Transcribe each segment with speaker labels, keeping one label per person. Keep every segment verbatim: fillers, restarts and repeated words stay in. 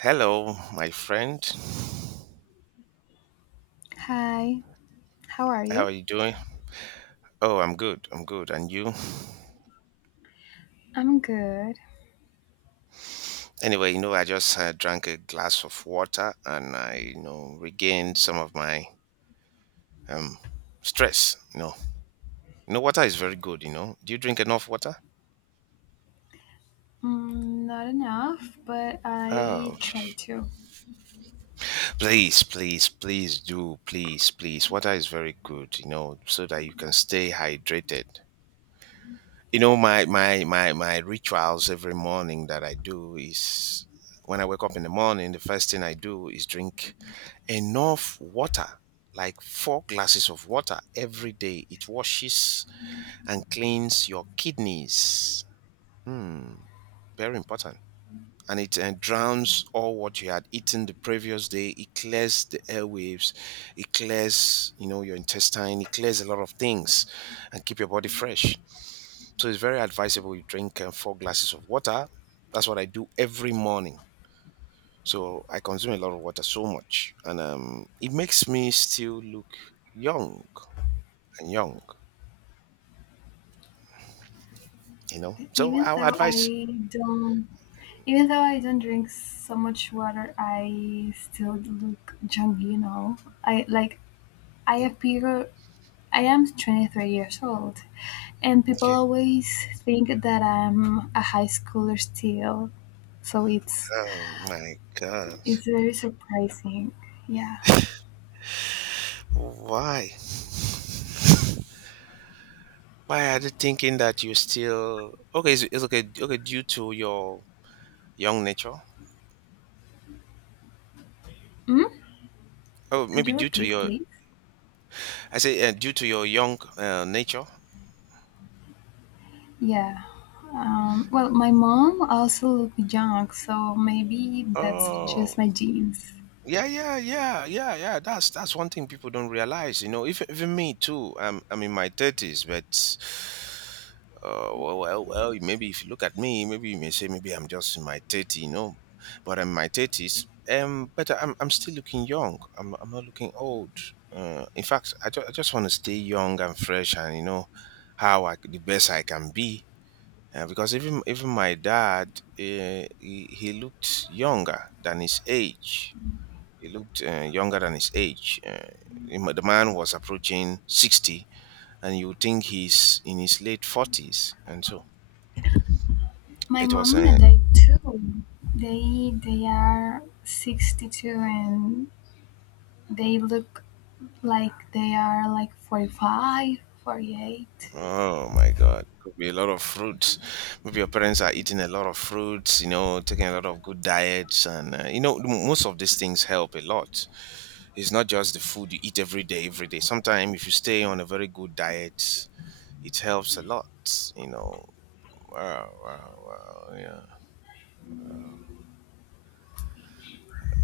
Speaker 1: Hello, my friend.
Speaker 2: Hi, how are
Speaker 1: How
Speaker 2: you?
Speaker 1: are you doing? Oh, I'm good. I'm good. And you?
Speaker 2: I'm good.
Speaker 1: Anyway, you know, I just uh, drank a glass of water and I, you know, regained some of my um stress. You know, you know, water is very good. You know, do you drink enough water?
Speaker 2: Mm, not enough, but I
Speaker 1: Oh,
Speaker 2: try to.
Speaker 1: please, please, please do, please, please. Water is very good. You know, so that you can stay hydrated. You know, my my my my rituals every morning that I do is when I wake up in the morning, the first thing I do is drink enough water, like four glasses of water every day. It washes and cleans your kidneys. Hmm, very important. And it uh, drowns all what you had eaten the previous day. It clears the airwaves. It clears, you know, your intestine. It clears a lot of things, and keep your body fresh. So it's very advisable you drink uh, four glasses of water. That's what I do every morning. So I consume a lot of water so much, and um, it makes me still look young and young, you know. So
Speaker 2: Even
Speaker 1: our
Speaker 2: though
Speaker 1: advice,
Speaker 2: I don't, Even though I don't drink so much water, I still look young. You know, I like I appear. I am twenty-three years old, and people
Speaker 1: okay.
Speaker 2: always think that I'm a high schooler still. So it's
Speaker 1: Oh my God!
Speaker 2: it's very surprising. Yeah.
Speaker 1: Why? Why are they thinking that you're still okay? It's, it's okay. Okay, due to your young nature.
Speaker 2: Mm?
Speaker 1: Oh,
Speaker 2: Could
Speaker 1: maybe
Speaker 2: you
Speaker 1: due to
Speaker 2: repeat,
Speaker 1: your.
Speaker 2: please?
Speaker 1: I say uh, due to your young uh, nature.
Speaker 2: Yeah. Um, well, my mom also looked young, so maybe that's just
Speaker 1: Oh,
Speaker 2: my genes.
Speaker 1: yeah, yeah, yeah, yeah, yeah. That's that's one thing people don't realize. You know, even even me too. I'm I'm in my thirties, but uh, well, well, well. Maybe if you look at me, maybe you may say maybe I'm just in my thirty. You know, but I'm in my thirties. Um, but I'm I'm still looking young. I'm I'm not looking old. Uh, in fact, I, ju- I just want to stay young and fresh, and you know, how I c- the best I can be. Uh, because even even my dad, uh, he, he looked younger than his age he looked uh, younger than his age. Uh, him- the man was approaching sixty, and you would think he's in his late forties. And so
Speaker 2: My
Speaker 1: it was
Speaker 2: mom
Speaker 1: a,
Speaker 2: and I too. They they are sixty two, and they look like they are like forty-five, forty-eight.
Speaker 1: oh my God, it could be a lot of fruits. Maybe your parents are eating a lot of fruits, you know, taking a lot of good diets. And, uh, you know, m- most of these things help a lot. It's not just the food you eat every day, every day. Sometimes if you stay on a very good diet, it helps a lot, you know. Wow, wow, wow, yeah.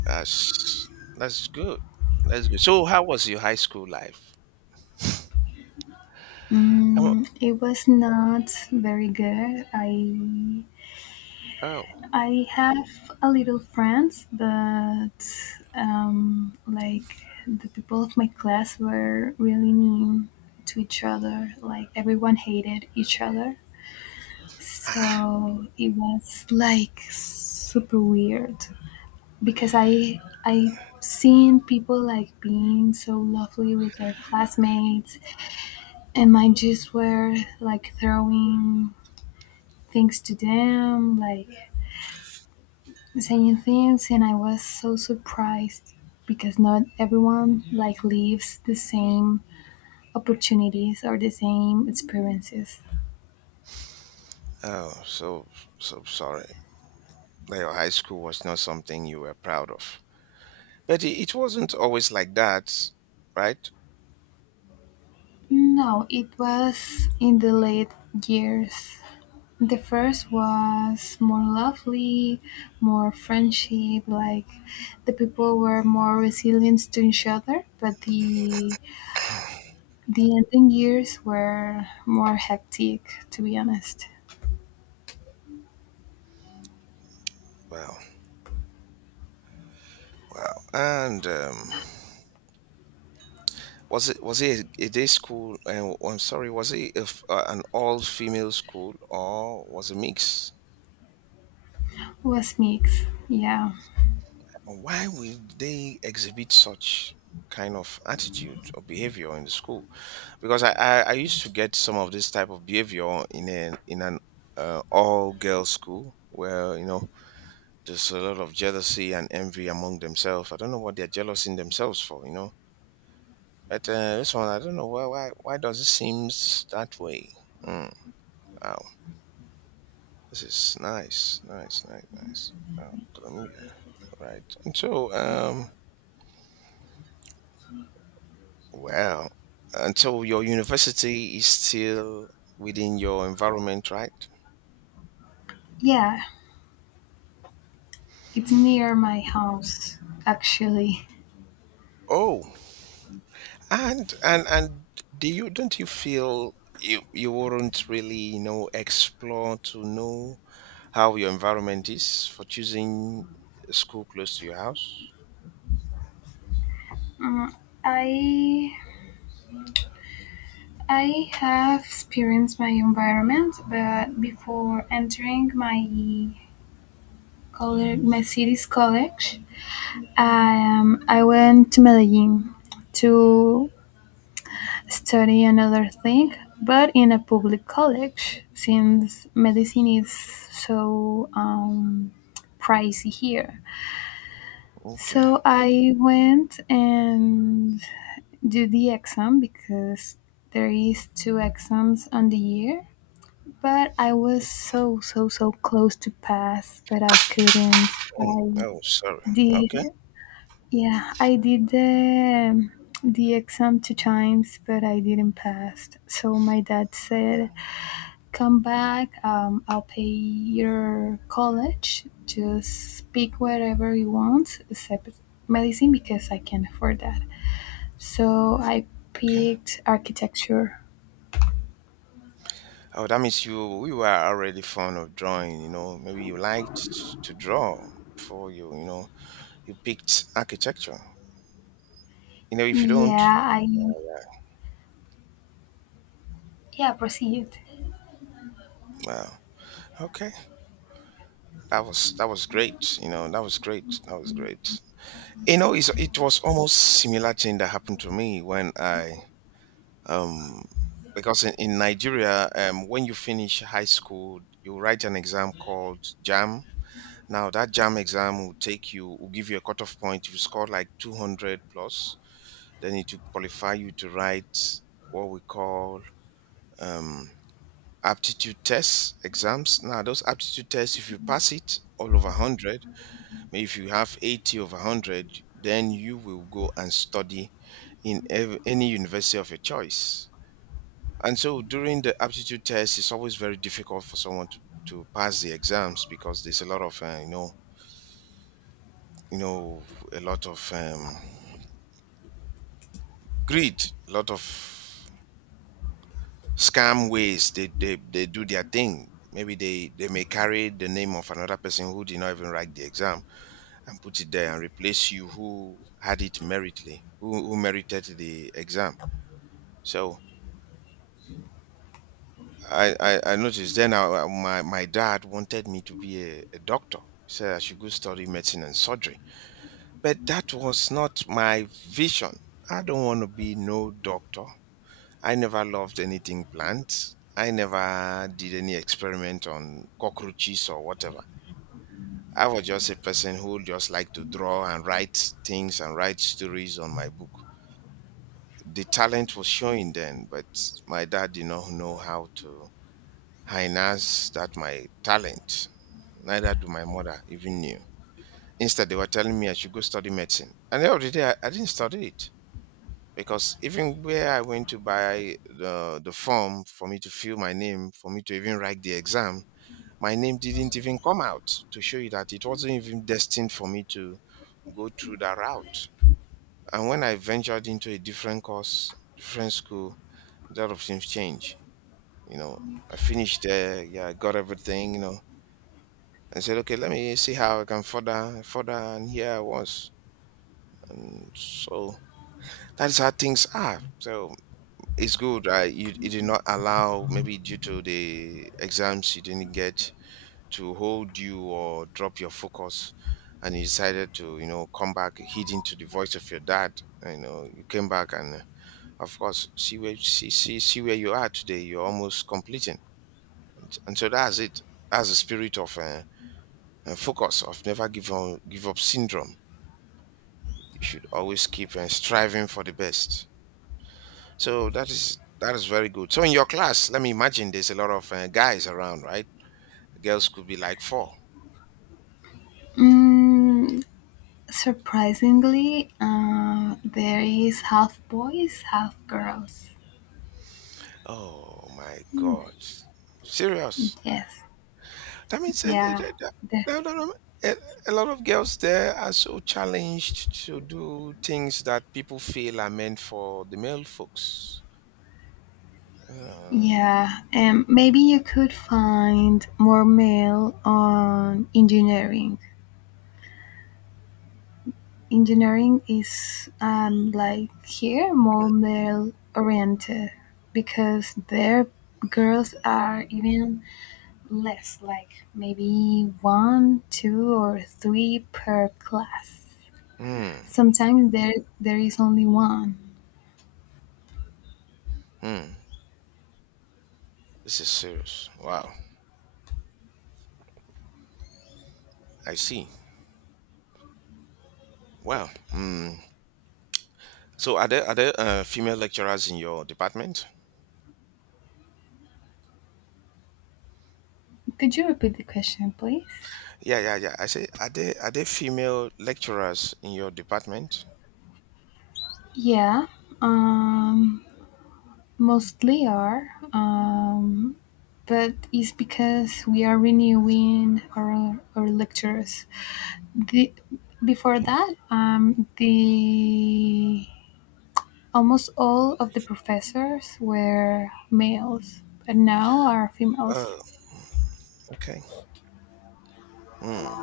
Speaker 1: That's that's good. That's good. So, how was your high school life? Oh,
Speaker 2: Mm, it was not very good. I
Speaker 1: oh,
Speaker 2: I have a little friends, but um, like the people of my class were really mean to each other. Like everyone hated each other. So it was like super weird because I I have seen people like being so lovely with their classmates, and mine just were like throwing things to them, like saying things, and I was so surprised because not everyone like lives the same opportunities or the same experiences.
Speaker 1: oh. So, so sorry that your high school was not something you were proud of. But it, it wasn't always like that, right?
Speaker 2: No, it was in the late years. The first was more lovely, more friendship, like the people were more resilient to each other, but the the ending years were more hectic, to be honest.
Speaker 1: Wow, wow. And um, was it was it a, a day school? And I'm sorry, was it a f uh, an all female school or was it mix?
Speaker 2: Was mixed, yeah.
Speaker 1: Why would they exhibit such kind of attitude or behavior in the school? Because I, I I used to get some of this type of behavior in an in an uh, all girls school where you know there's a lot of jealousy and envy among themselves. I don't know what they're jealous in themselves for, you know. But uh, this one, I don't know why why why does it seems that way? Mm, wow, this is nice, nice, nice, nice. Oh, Colombia, right? And so um, well, until your university is still within your environment, right?
Speaker 2: Yeah, it's near my house, actually.
Speaker 1: Oh, And and and do you don't you feel you you wouldn't really you know explore to know how your environment is for choosing a school close to your house?
Speaker 2: Mm, I I have experienced my environment, but before entering my college, my city's college, um, I went to Medellin to study another thing, but in a public college, since medicine is so um, pricey here.
Speaker 1: Okay.
Speaker 2: So I went and do the exam because there is two exams on the year, but I was so so so close to pass, but I couldn't.
Speaker 1: Oh,
Speaker 2: I
Speaker 1: oh, sorry.
Speaker 2: did.
Speaker 1: Okay.
Speaker 2: Yeah, I did the the exam two times, but I didn't pass, so my dad said, come back, um, I'll pay your college, just pick whatever you want except medicine because I can't afford that. So I
Speaker 1: Okay.
Speaker 2: picked architecture.
Speaker 1: Oh, that means you you were already fond of drawing. You know, maybe you liked to draw before you you know you picked architecture. You know, if you don't,
Speaker 2: Yeah, I yeah, proceed.
Speaker 1: well, okay. That was that was great. You know, that was great. That was great. You know, it's, it was almost similar thing that happened to me when I um because in, in Nigeria, um, when you finish high school, you write an exam called JAM. Now that JAM exam will take you, will give you a cutoff point. If you score like two hundred plus, then it will qualify you to write what we call um, aptitude tests exams. Now those aptitude tests, if you pass it all over one hundred, maybe if you have eighty over one hundred, then you will go and study in ev- any university of your choice. And so during the aptitude test, it's always very difficult for someone to, to pass the exams because there's a lot of, uh, you know, you know, a lot of um, greed, a lot of scam ways they, they, they do their thing. Maybe they, they may carry the name of another person who did not even write the exam and put it there and replace you who had it meritly, who, who merited the exam. So I, I, I noticed then I, I- my, my dad wanted me to be a, a doctor. He said I should go study medicine and surgery. But that was not my vision. I don't want to be no doctor. I never loved anything plants. I never did any experiment on cockroaches or whatever. I was just a person who just liked to draw and write things and write stories on my book. The talent was showing then, but my dad did not know how to harness that my talent. Neither do my mother even knew. Instead, they were telling me I should go study medicine. And at the other day, I, I didn't study it because even where I went to buy the, the form for me to fill my name, for me to even write the exam, my name didn't even come out to show you that it wasn't even destined for me to go through that route. And when I ventured into a different course, different school, a lot of things changed. You know, I finished there, yeah, I got everything, you know, I said, okay, let me see how I can further, further, and here I was. And so that's how things are. So it's good. I you, you did not allow maybe due to the exams you didn't get to hold you or drop your focus, and you decided to you know come back heeding to the voice of your dad. You know you came back and uh, of course see where see see see where you are today. You're almost completing, and, and so that's it. That's the spirit of uh, uh, focus of never give up give up syndrome. You should always keep uh, striving for the best. So that is that is very good. So in your class, let me imagine there's a lot of uh, guys around, right? Girls could be like four.
Speaker 2: Mm, surprisingly, uh, there is half boys, half girls.
Speaker 1: Oh my God, serious?
Speaker 2: Yes,
Speaker 1: That means a,
Speaker 2: yeah, the,
Speaker 1: a, a, a, a lot of girls there are so challenged to do things that people feel are meant for the male folks. Uh,
Speaker 2: yeah. Um, maybe you could find more male on engineering. Engineering is um, like here more male oriented because their girls are even less, like maybe one, two, or three per class.
Speaker 1: mm,
Speaker 2: Sometimes there there is only one.
Speaker 1: mm, this is serious. Wow, I see. Wow. Mm. So are there are there uh, female lecturers in your department?
Speaker 2: Could you repeat the question, please?
Speaker 1: Yeah, yeah, yeah. I say are there are there female lecturers in your department?
Speaker 2: Yeah, um, mostly are, um, but it's because we are renewing our, our lectures. The, Before that, um, the almost all of the professors were males, but now are females.
Speaker 1: Oh, okay. Hmm.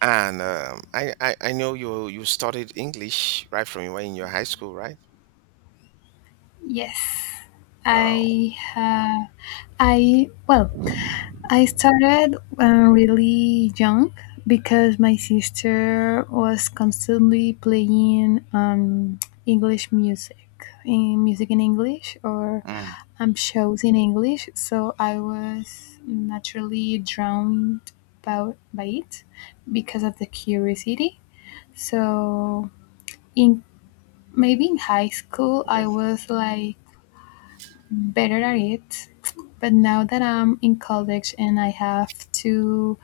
Speaker 1: And um, I, I I know you you studied English right from when in your high school, right?
Speaker 2: Yes,
Speaker 1: Wow.
Speaker 2: I uh, I well, I started uh, really young because my sister was constantly playing um, English music, in music in English, or
Speaker 1: Mm.
Speaker 2: um, shows in English. So I was naturally drowned by, by it because of the curiosity. So in maybe in high school,
Speaker 1: Okay.
Speaker 2: I was like better at it. But now that I'm in college and I have to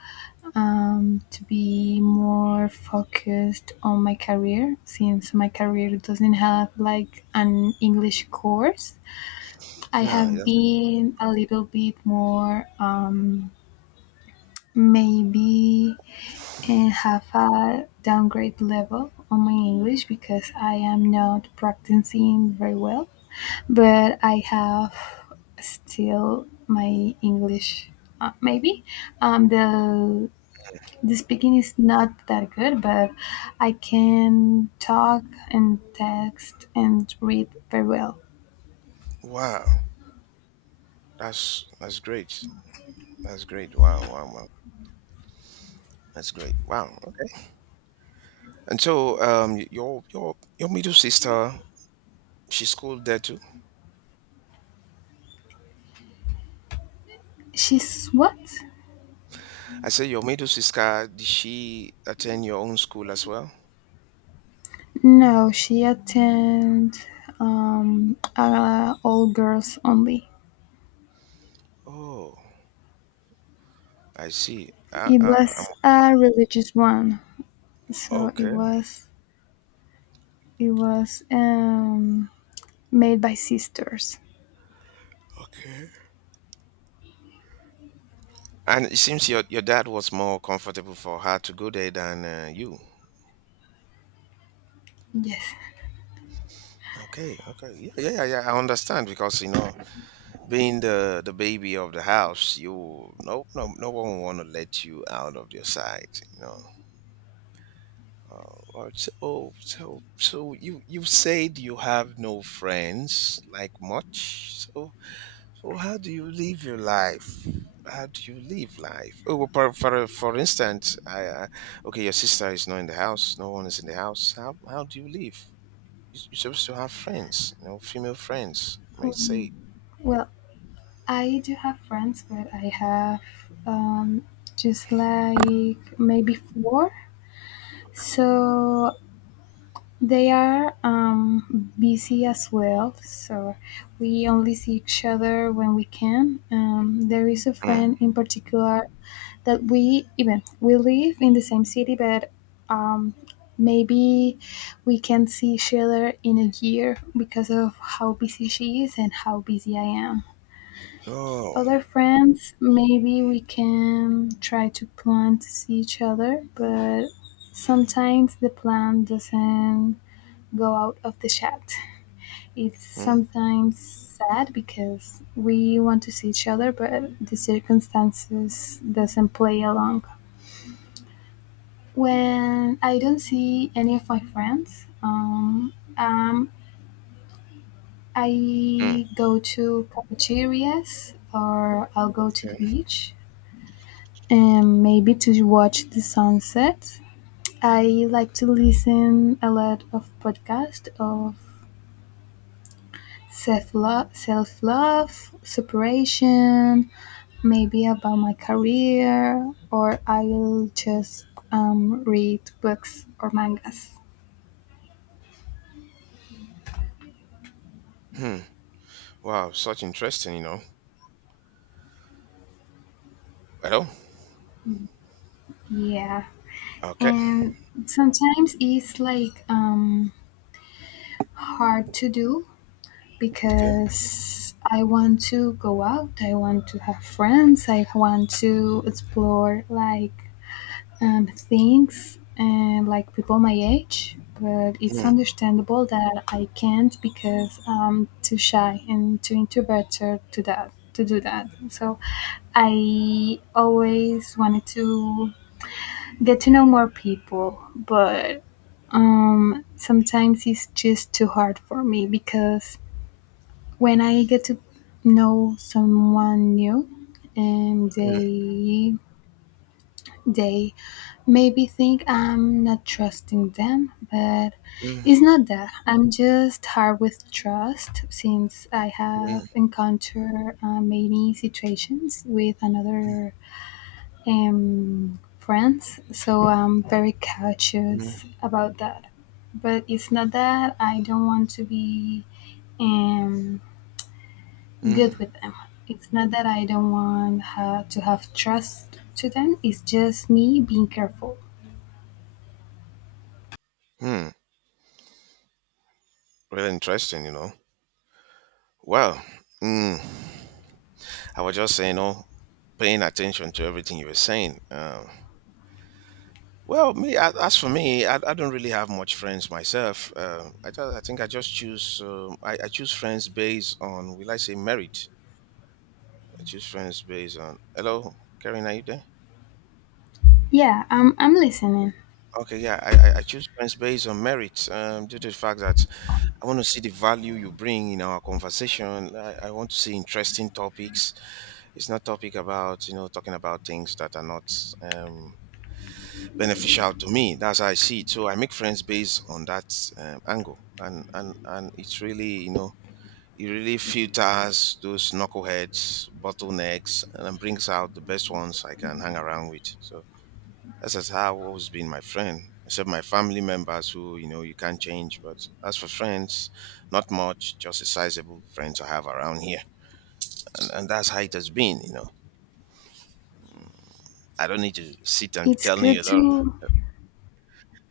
Speaker 2: um, to be more focused on my career, since my career doesn't have like an English course, I
Speaker 1: No.
Speaker 2: have
Speaker 1: That's,
Speaker 2: been a little bit more, um, maybe uh, have a downgrade level on my English because I am not practicing very well, but I have still my English, uh, maybe. Um, the the speaking is not that good, but I can talk and text and read very well.
Speaker 1: wow. That's that's great. That's great. Wow. Wow. Wow. That's great. Wow. Okay. And so um, y- your your your middle sister, she schooled there too.
Speaker 2: She's what?
Speaker 1: I say your middle sister, did she attend your own school as well?
Speaker 2: No, she attend um, uh, all girls only.
Speaker 1: Oh, I see. Uh,
Speaker 2: It
Speaker 1: uh, um,
Speaker 2: was a religious one, so it
Speaker 1: okay.
Speaker 2: was it was um, made by sisters.
Speaker 1: Okay. And it seems your, your dad was more comfortable for her to go there than uh, you.
Speaker 2: Yes.
Speaker 1: Okay, okay. Yeah, yeah, yeah, yeah. I understand because you know, being the the baby of the house, you no no no one will want to let you out of your sight, you know. Uh, or so oh, so so you you said you have no friends like much. So so how do you live your life? How do you live life? Oh, well, for for, for instance, I, I okay, your sister is not in the house. No one is in the house. How how do you live? You- You're supposed to have friends, you know, female friends. Might
Speaker 2: Hmm.
Speaker 1: say,
Speaker 2: Well, I do have friends, but I have um, just like maybe four. So they are um, busy as well. So we only see each other when we can. Um, there is a
Speaker 1: mm.
Speaker 2: friend in particular that we even we live in the same city, but um, maybe we can see each other in a year because of how busy she is and how busy I am.
Speaker 1: Oh,
Speaker 2: Other friends, maybe we can try to plan to see each other, but sometimes the plan doesn't go out of the chat. It's
Speaker 1: mm,
Speaker 2: sometimes sad because we want to see each other, but the circumstances doesn't play along. When I don't see any of my friends, um, um,
Speaker 1: mm,
Speaker 2: I go to cafeterias or I'll go to
Speaker 1: okay,
Speaker 2: the beach and maybe to watch the sunset. I like to listen a lot of podcasts of self love, self love, separation, maybe about my career, or I'll just um, read books or mangas.
Speaker 1: hmm. Wow, such interesting, you know. Well,
Speaker 2: Yeah,
Speaker 1: okay,
Speaker 2: and sometimes it's like um, hard to do
Speaker 1: okay,
Speaker 2: because I want to go out, I want to have friends, I want to explore like um, things and like people my age. But it's
Speaker 1: mm,
Speaker 2: understandable that I can't because I'm too shy and too introverted to that to do that. So I always wanted to get to know more people, but um, sometimes it's just too hard for me because when I get to know someone new and
Speaker 1: mm,
Speaker 2: they they maybe think I'm not trusting them, but
Speaker 1: mm,
Speaker 2: it's not that. I'm just hard with trust since I
Speaker 1: mm,
Speaker 2: have encountered uh, many situations with another um, friends, so I'm very
Speaker 1: mm,
Speaker 2: cautious about that. But it's not that I don't want to be um, good
Speaker 1: mm,
Speaker 2: with them. It's not that I don't want her to have trust to them. It's just me being careful.
Speaker 1: mm. Really interesting, you know. Well, mm, I was just saying, you know, paying attention to everything you were saying. Um, well, me a- as for me, I, I don't really have much friends myself. Um I, ju- I think I just choose um, I, I choose friends based on will I say merit? I choose friends based on hello, Karen, are you there?
Speaker 2: Yeah, I'm I'm listening.
Speaker 1: Okay, yeah, I, I I choose friends based on merit, um, due to the fact that I want to see the value you bring in our conversation. I, I want to see interesting topics. It's not topic about you know talking about things that are not um, beneficial to me. That's how I see it. So I make friends based on that um, angle, and and and it's really you know it really filters those knuckleheads, bottlenecks, and brings out the best ones I can hang around with. So that's just how I've always been my friend, except my family members who you know you can't change. But as for friends, not much, just a sizable friends I have around here, and, and that's how it has been. You know, I don't need to sit and
Speaker 2: It's
Speaker 1: telling
Speaker 2: good
Speaker 1: you a lot. of-
Speaker 2: to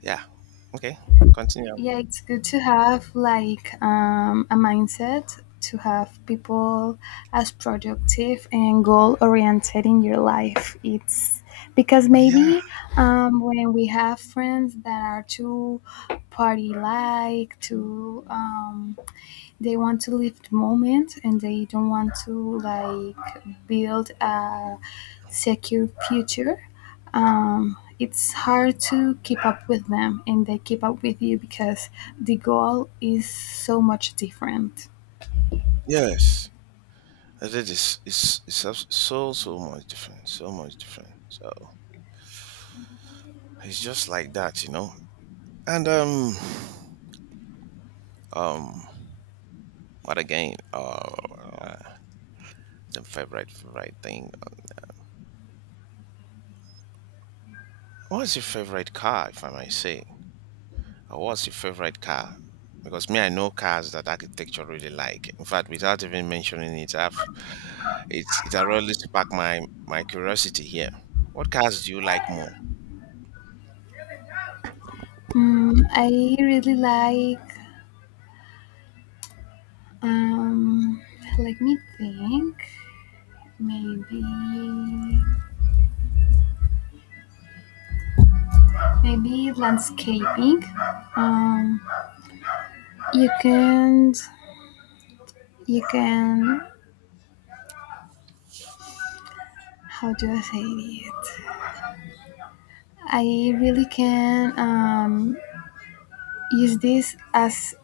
Speaker 1: Yeah. Okay. Continue.
Speaker 2: Yeah, it's good to have like um, a mindset to have people as productive and goal oriented in your life. It's because
Speaker 1: Yeah.
Speaker 2: maybe um, when we have friends that are too party like, too um, they want to live the moment and they don't want to like build a secure future, um, it's hard to keep up with them and they keep up with you because the goal is so much different.
Speaker 1: Yes. I said it's it's it's abs- so so much different, so much different. So it's just like that, you know. And um, um, what again? Uh, uh the favorite favorite thing. uh, What's your favorite car, if I might say? Or what's your favorite car? Because me, I know cars that architecture really like. In fact, without even mentioning it, I've it's it already sparked my my curiosity here. What cars do you like more?
Speaker 2: Mm, I really like um, let me think, maybe maybe landscaping. um, you can you can how do I say it? I really can um, use this as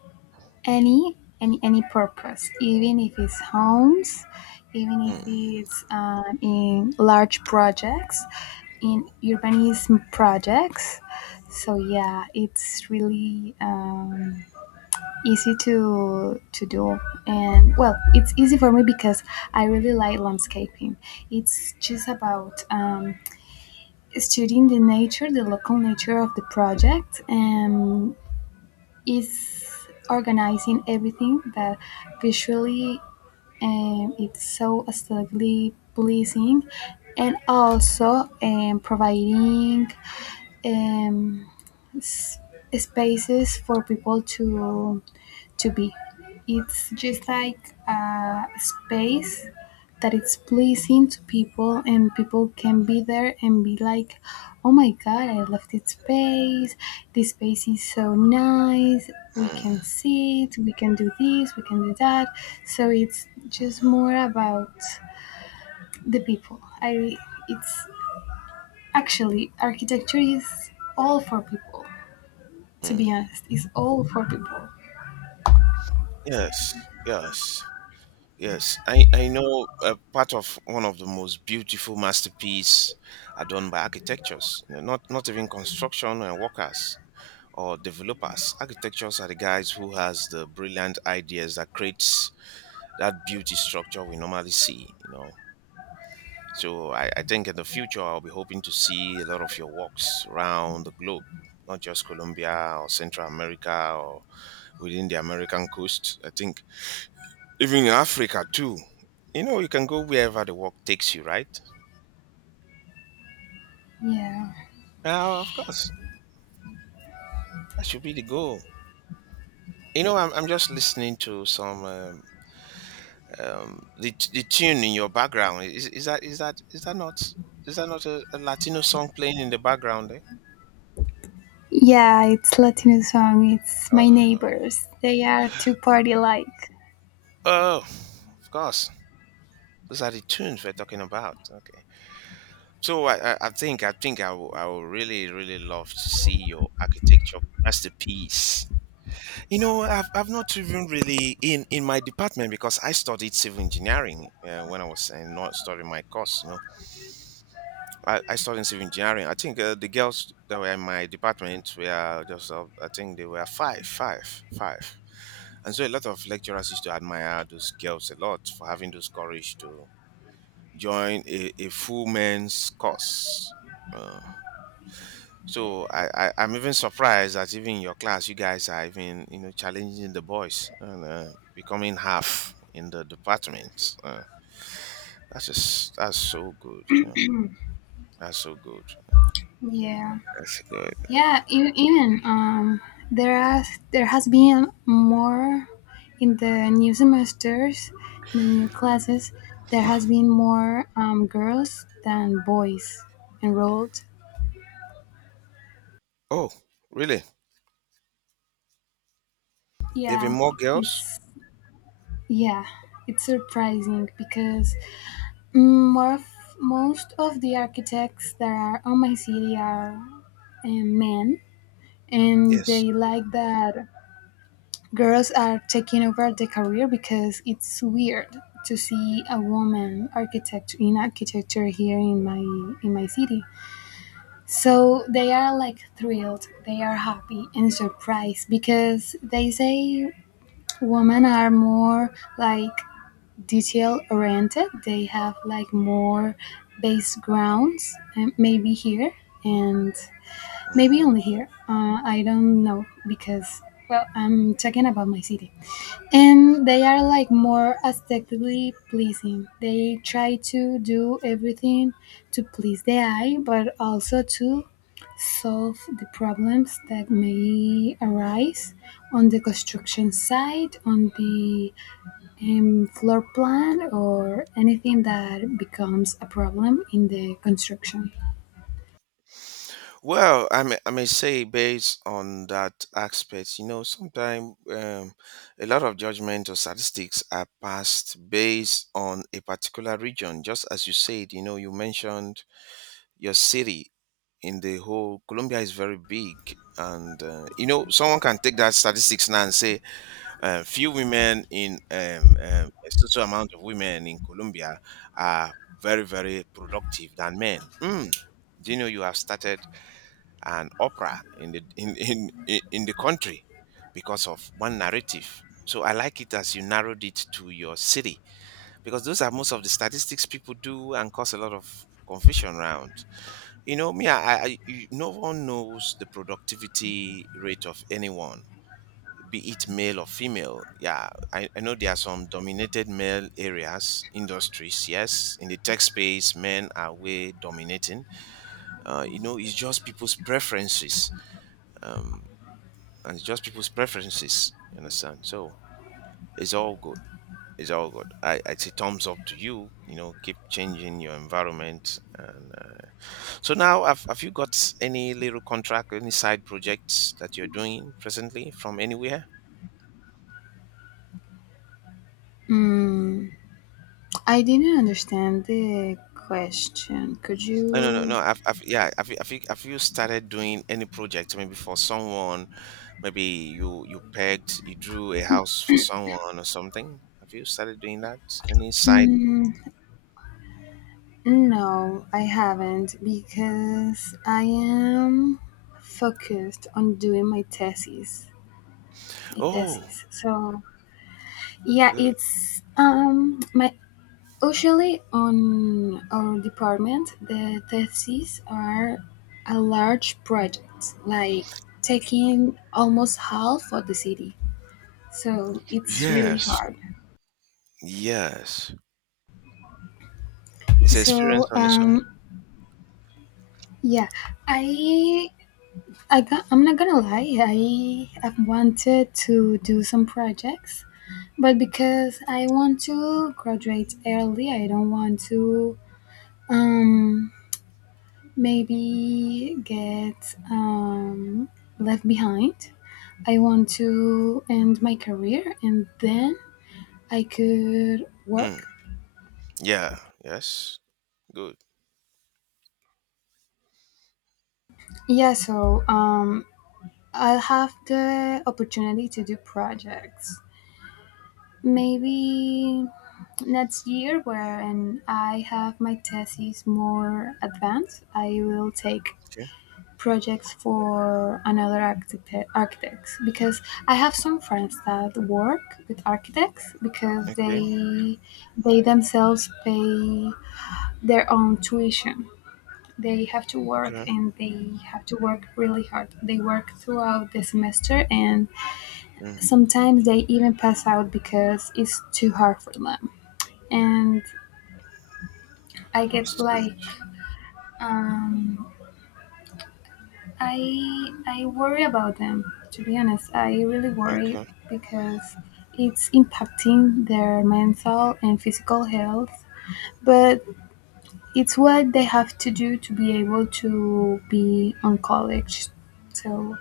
Speaker 2: any any any purpose, even if it's homes, even if
Speaker 1: Mm,
Speaker 2: it's um, in large projects, in urbanism projects. So yeah, it's really um, easy to to do, and well, it's easy for me because I really like landscaping. It's just about um, studying the nature, the local nature of the project, and is organizing everything that visually um, it's so aesthetically pleasing, and also um, providing um, s- spaces for people to to be. It's just like a space that it's pleasing to people, and people can be there and be like, "Oh my God, I love this space. This space is so nice. We
Speaker 1: mm,
Speaker 2: can sit. We can do this. We can do that." So it's just more about the people. I. It's Actually, architecture is all for people. To be
Speaker 1: mm.
Speaker 2: honest, it's all for people.
Speaker 1: Yes, yes. Yes, I, I know uh, part of one of the most beautiful masterpiece are done by architectures, you know, not not even construction and workers or developers. Architectures are the guys who has the brilliant ideas that creates that beauty structure we normally see, you know. So I, I think in the future I'll be hoping to see a lot of your works around the globe, not just Colombia or Central America or within the American coast. I think even in Africa too. You know, you can go wherever the work takes you, right?
Speaker 2: Yeah.
Speaker 1: Uh, of course, that should be the goal. You know, I'm, I'm just listening to some um, um, the t- the tune in your background. Is, is that is that is that not is that not a, a Latino song playing in the background? Eh?
Speaker 2: Yeah, it's Latino song. It's my
Speaker 1: Uh, uh,
Speaker 2: neighbors. They are too party like.
Speaker 1: oh, of course. Those are the tunes we're talking about. Okay, so I, I I think I think I will I will really really love to see your architecture masterpiece. You know, I've, I've not even really in, in my department because I studied civil engineering uh, when I was uh, not studying my course. You know, I, I studied civil engineering. I think uh, the girls that were in my department were just, uh, I think they were five, five, five. And so a lot of lecturers used to admire those girls a lot for having those courage to join a, a full men's course. Uh, So I, I I'm even surprised that even in your class you guys are even you know challenging the boys and uh, becoming half in the department. Uh, that's just that's so good, you know. That's so good.
Speaker 2: Yeah,
Speaker 1: That's good.
Speaker 2: yeah. Even, even um, there are there has been more in the new semesters, in the new classes. There has been more um, girls than boys enrolled.
Speaker 1: Oh, really? There have been
Speaker 2: Yeah,
Speaker 1: more girls?
Speaker 2: it's yeah, it's surprising because more of, most of the architects that are on my city are um, men, and
Speaker 1: Yes.
Speaker 2: they like that girls are taking over the career because it's weird to see a woman architect in architecture here in my in my city, so they are like thrilled, they are happy and surprised because they say women are more like detail oriented, they have like more base grounds, uh, maybe here. And
Speaker 1: Mm.
Speaker 2: maybe only here. Uh, I don't know because, well, I'm talking about my city. And they are like more aesthetically pleasing. They try to do everything to please the eye, but also to solve the problems that may arise on the construction site, on the um, floor plan, or anything that becomes a problem in the construction.
Speaker 1: Well, I may, I may say based on that aspect, you know, sometimes um, a lot of judgment or statistics are passed based on a particular region. Just as you said, you know, you mentioned your city in the whole Colombia is very big. And uh, you know, someone can take that statistics now and say, uh, few women in um, um, a certain amount of women in Colombia are very, very productive than men. Mm, do you know you have started an opera in the in in in in the country because of one narrative? So I like it as you narrowed it to your city because those are most of the statistics people do and cause a lot of confusion around. You know, me, I, I, you, no one knows the productivity rate of anyone, be it male or female. Yeah, I, I know there are some dominated male areas, industries. Yes, in the tech space, men are way dominating. Uh, you know, it's just people's preferences. Um, and it's just people's preferences. You understand? So it's all good. It's all good. I, I say thumbs up to you. You know, keep changing your environment and uh, so now, have, have you got any little contract, any side projects that you're doing presently from anywhere?
Speaker 2: Mm, I didn't understand the question. Could
Speaker 1: No, no, no, no.
Speaker 2: you?
Speaker 1: I've, I've, yeah, have you, have you, have you started doing any project? Maybe for someone, maybe you you pegged, you drew a house for someone or something. Have you started doing that? Any side?
Speaker 2: Mm, no, I haven't because I am focused on doing my thesis. My
Speaker 1: Oh,
Speaker 2: thesis. So yeah,
Speaker 1: good.
Speaker 2: it's um my usually on our department the theses are a large project like taking almost half of the city. So it's really
Speaker 1: Yes,
Speaker 2: hard.
Speaker 1: yes. It's an experience
Speaker 2: So
Speaker 1: on its own.
Speaker 2: um, Yeah, I, I go- I'm not gonna lie. I have wanted to do some projects, but because I want to graduate early, I don't want to um, maybe get um, left behind. I want to end my career and then I could work.
Speaker 1: Mm. Yeah. Yes. Good.
Speaker 2: Yeah, so um, I'll have the opportunity to do projects. Maybe next year when I have my thesis more advanced, I will take
Speaker 1: Okay.
Speaker 2: projects for another archite- architects because I have some friends that work with architects because
Speaker 1: Okay.
Speaker 2: they they themselves pay their own tuition. They have to work
Speaker 1: Okay.
Speaker 2: and they have to work really hard. They work throughout the semester and
Speaker 1: Mm.
Speaker 2: sometimes they even pass out because it's too hard for them. And I
Speaker 1: It's
Speaker 2: get
Speaker 1: too
Speaker 2: like
Speaker 1: much.
Speaker 2: Um, I I worry about them. To be honest, I really worry
Speaker 1: Okay.
Speaker 2: because it's impacting their mental and physical health. But it's what they have to do to be able to be on college. So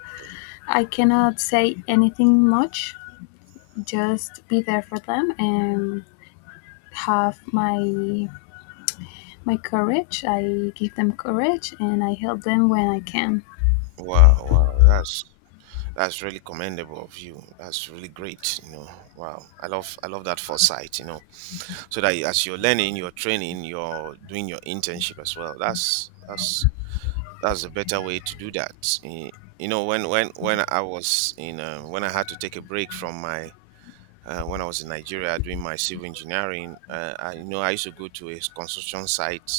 Speaker 2: I cannot say anything much. Just be there for them and have my my courage. I give them courage and I help them when I can.
Speaker 1: Wow. Wow. That's That's really commendable of you. That's really great. You know, wow. I love I love that foresight. You know, so that as you're learning, you're training, you're doing your internship as well. That's that's that's a better way to do that. Eh, you know, when when when I was in uh, when I had to take a break from my uh, when I was in Nigeria doing my civil engineering, uh, I you know I used to go to a construction site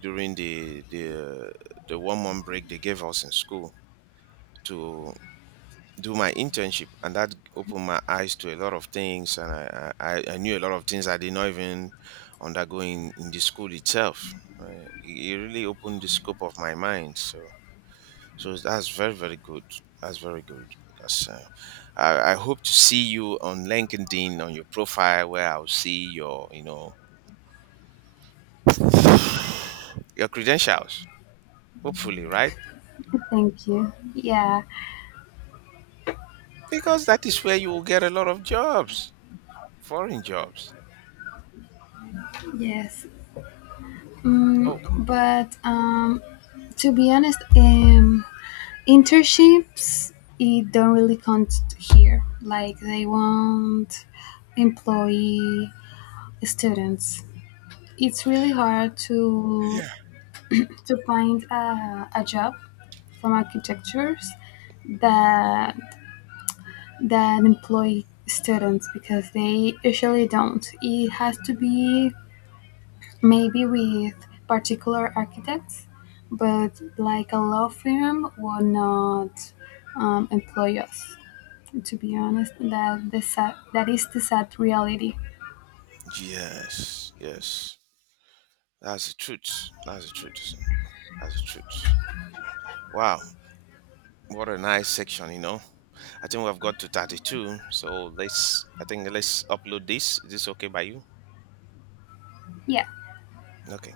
Speaker 1: during the the the one month break they gave us in school to do my internship, and that opened my eyes to a lot of things, and I, I, I I knew a lot of things I did not even undergo in, in the school itself. Uh, it it really opened the scope of my mind. So so that's very, very good. That's very good. Because uh, I, I hope to see you on LinkedIn on your profile where I'll see your, you know, your credentials. Hopefully, right?
Speaker 2: Thank you. Yeah.
Speaker 1: Because that is where you will get a lot of jobs, foreign jobs.
Speaker 2: Yes.
Speaker 1: Oh,
Speaker 2: Mm, but um, to be honest, um, internships it don't really count here. Like they won't employ students. It's really hard to
Speaker 1: yeah.
Speaker 2: to find a, a job from architectures that that employ students because they usually don't. It has to be maybe with particular architects, but like a law firm will not um, employ us. To be honest, that the sad, that is the sad reality.
Speaker 1: Yes, yes. That's the truth. That's the truth. That's the truth. Wow, what a nice section, you know. I think we've got to thirty-two, so let's I think let's upload this. Is this okay by you?
Speaker 2: Yeah.
Speaker 1: Okay.